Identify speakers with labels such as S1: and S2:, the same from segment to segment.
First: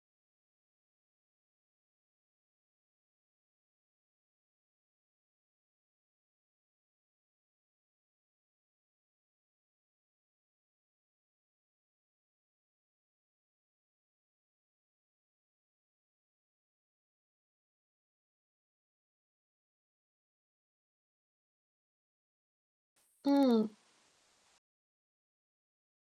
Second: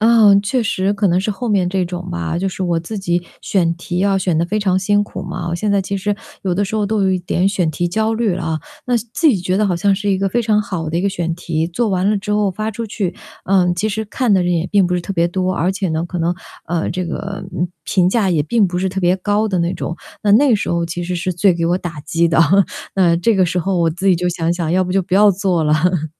S1: 啊，确实可能是后面这种吧，就是我自己选题要选得非常辛苦嘛。我现在其实 有的时候都有一点选题焦虑啊。那自己觉得好像是一个非常好的一个选题，做完了之后发出去，嗯，其实看的人也并不是特别多。而且呢，可能啊，这个，嗯，评价也并不是特别高的那种。那那个时候其实是最给我打击的，那这个时
S2: 嗯。
S1: 候我自己就想想要不就不要做了。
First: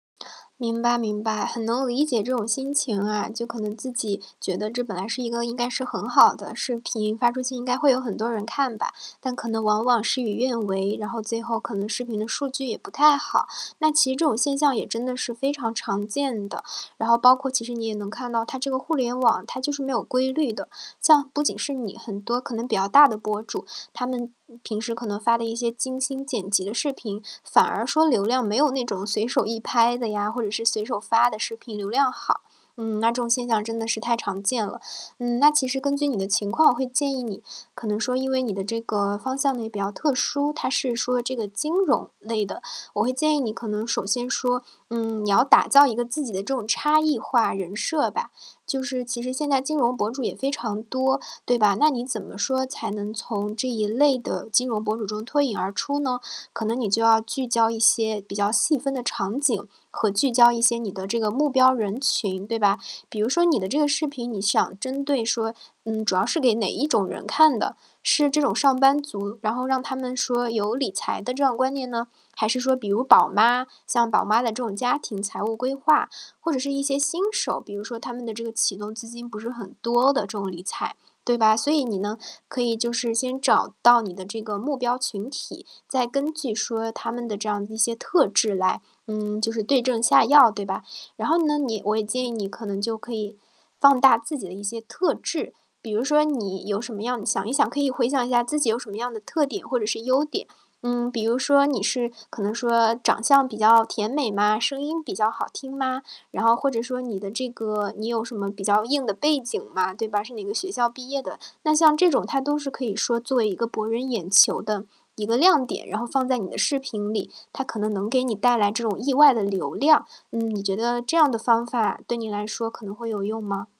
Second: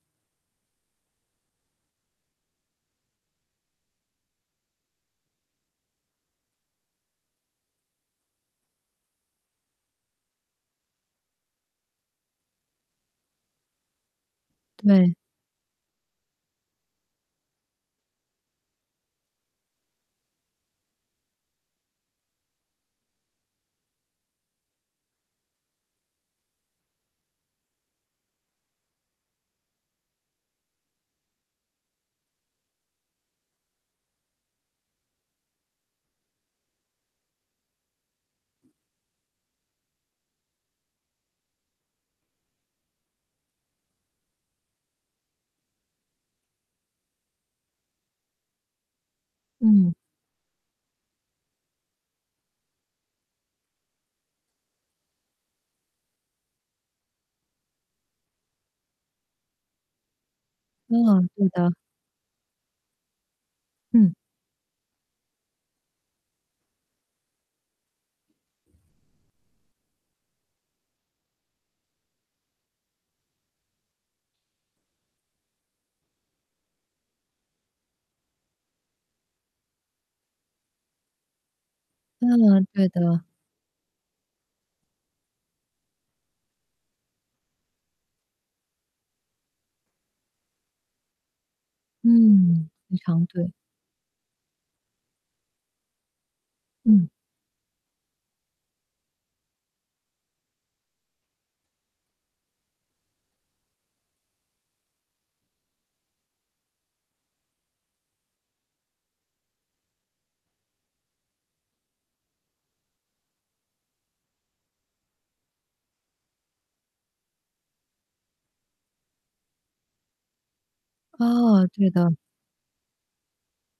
S2: 明白明白，很能理解这种心情啊。就可能自己觉得这本来是一个应该是很好的视频，发出去应该会有很多人看吧。但可能往往事与愿违，然后最后可能视频的数据也不太好。那其实这种现象也真
S1: 对。
S2: 的是非常常见的，然后包括其实你也能看到它这个互联网它就是没有规律的。像不仅是你，很多可能比较大的博主，他们平时可能发的一些精心剪辑的视频，反而说流量没有那种随手一拍的呀，或者是随手发的视频流量好。嗯，那这种现象真的是太常见了。嗯，那其实根据你的情况，我会建议你可能说因为你的这个方向呢，也比较特殊，它是说这个金融类的，我会建议你可能首先说，嗯，你要打造一个自己的这种差异化人设吧。就是其实现在金
S1: 嗯。
S2: 融博主也非常多，对吧？那你怎么说才能从这一类的金融博主中脱颖而出呢？可能你就要聚焦一些比较细分的场景，和聚焦一些你的这
S1: 嗯，
S2: 个
S1: 对
S2: 目
S1: 的。
S2: 标人群，对吧？比如说你的这个视
S1: 嗯。
S2: 频，你想针对说嗯，主要是给哪一种人看的，是这种上班族，然后让他们说有理财的这样观念呢？还是说比如宝妈像宝妈的这种家庭财务规划，或者是一些新手，比如说他们的这个启动资金不是很多的，这种理财，对吧？所以你呢，可
S1: 嗯，
S2: 以
S1: 对
S2: 就是
S1: 的。
S2: 先找到你的这个目标群体，再根据说他们的这样一些特质来，嗯，就是对症下药，对吧？然后呢，你我也建议你可
S1: 嗯，
S2: 能
S1: 非
S2: 就可
S1: 常
S2: 以
S1: 对。
S2: 放大自己的一些特质。比如说你有什么
S1: 嗯。
S2: 样你想一想可以回想一下自己有什么样的特点或者是优点。嗯，比如说你是可能说长相比较甜美吗？声音比较好听吗？然后或者说你的这个你有什么比较硬的背景吗？对吧，是哪个学校毕业的。那像这种它都是可以说作为一个博人眼球的一个亮点，然后放在你的视频里，它可能能给你带来这种意外的流量。嗯，你觉得这样的
S1: 哦，
S2: 方
S1: 对
S2: 法
S1: 的。
S2: 对你来说可能会有用吗？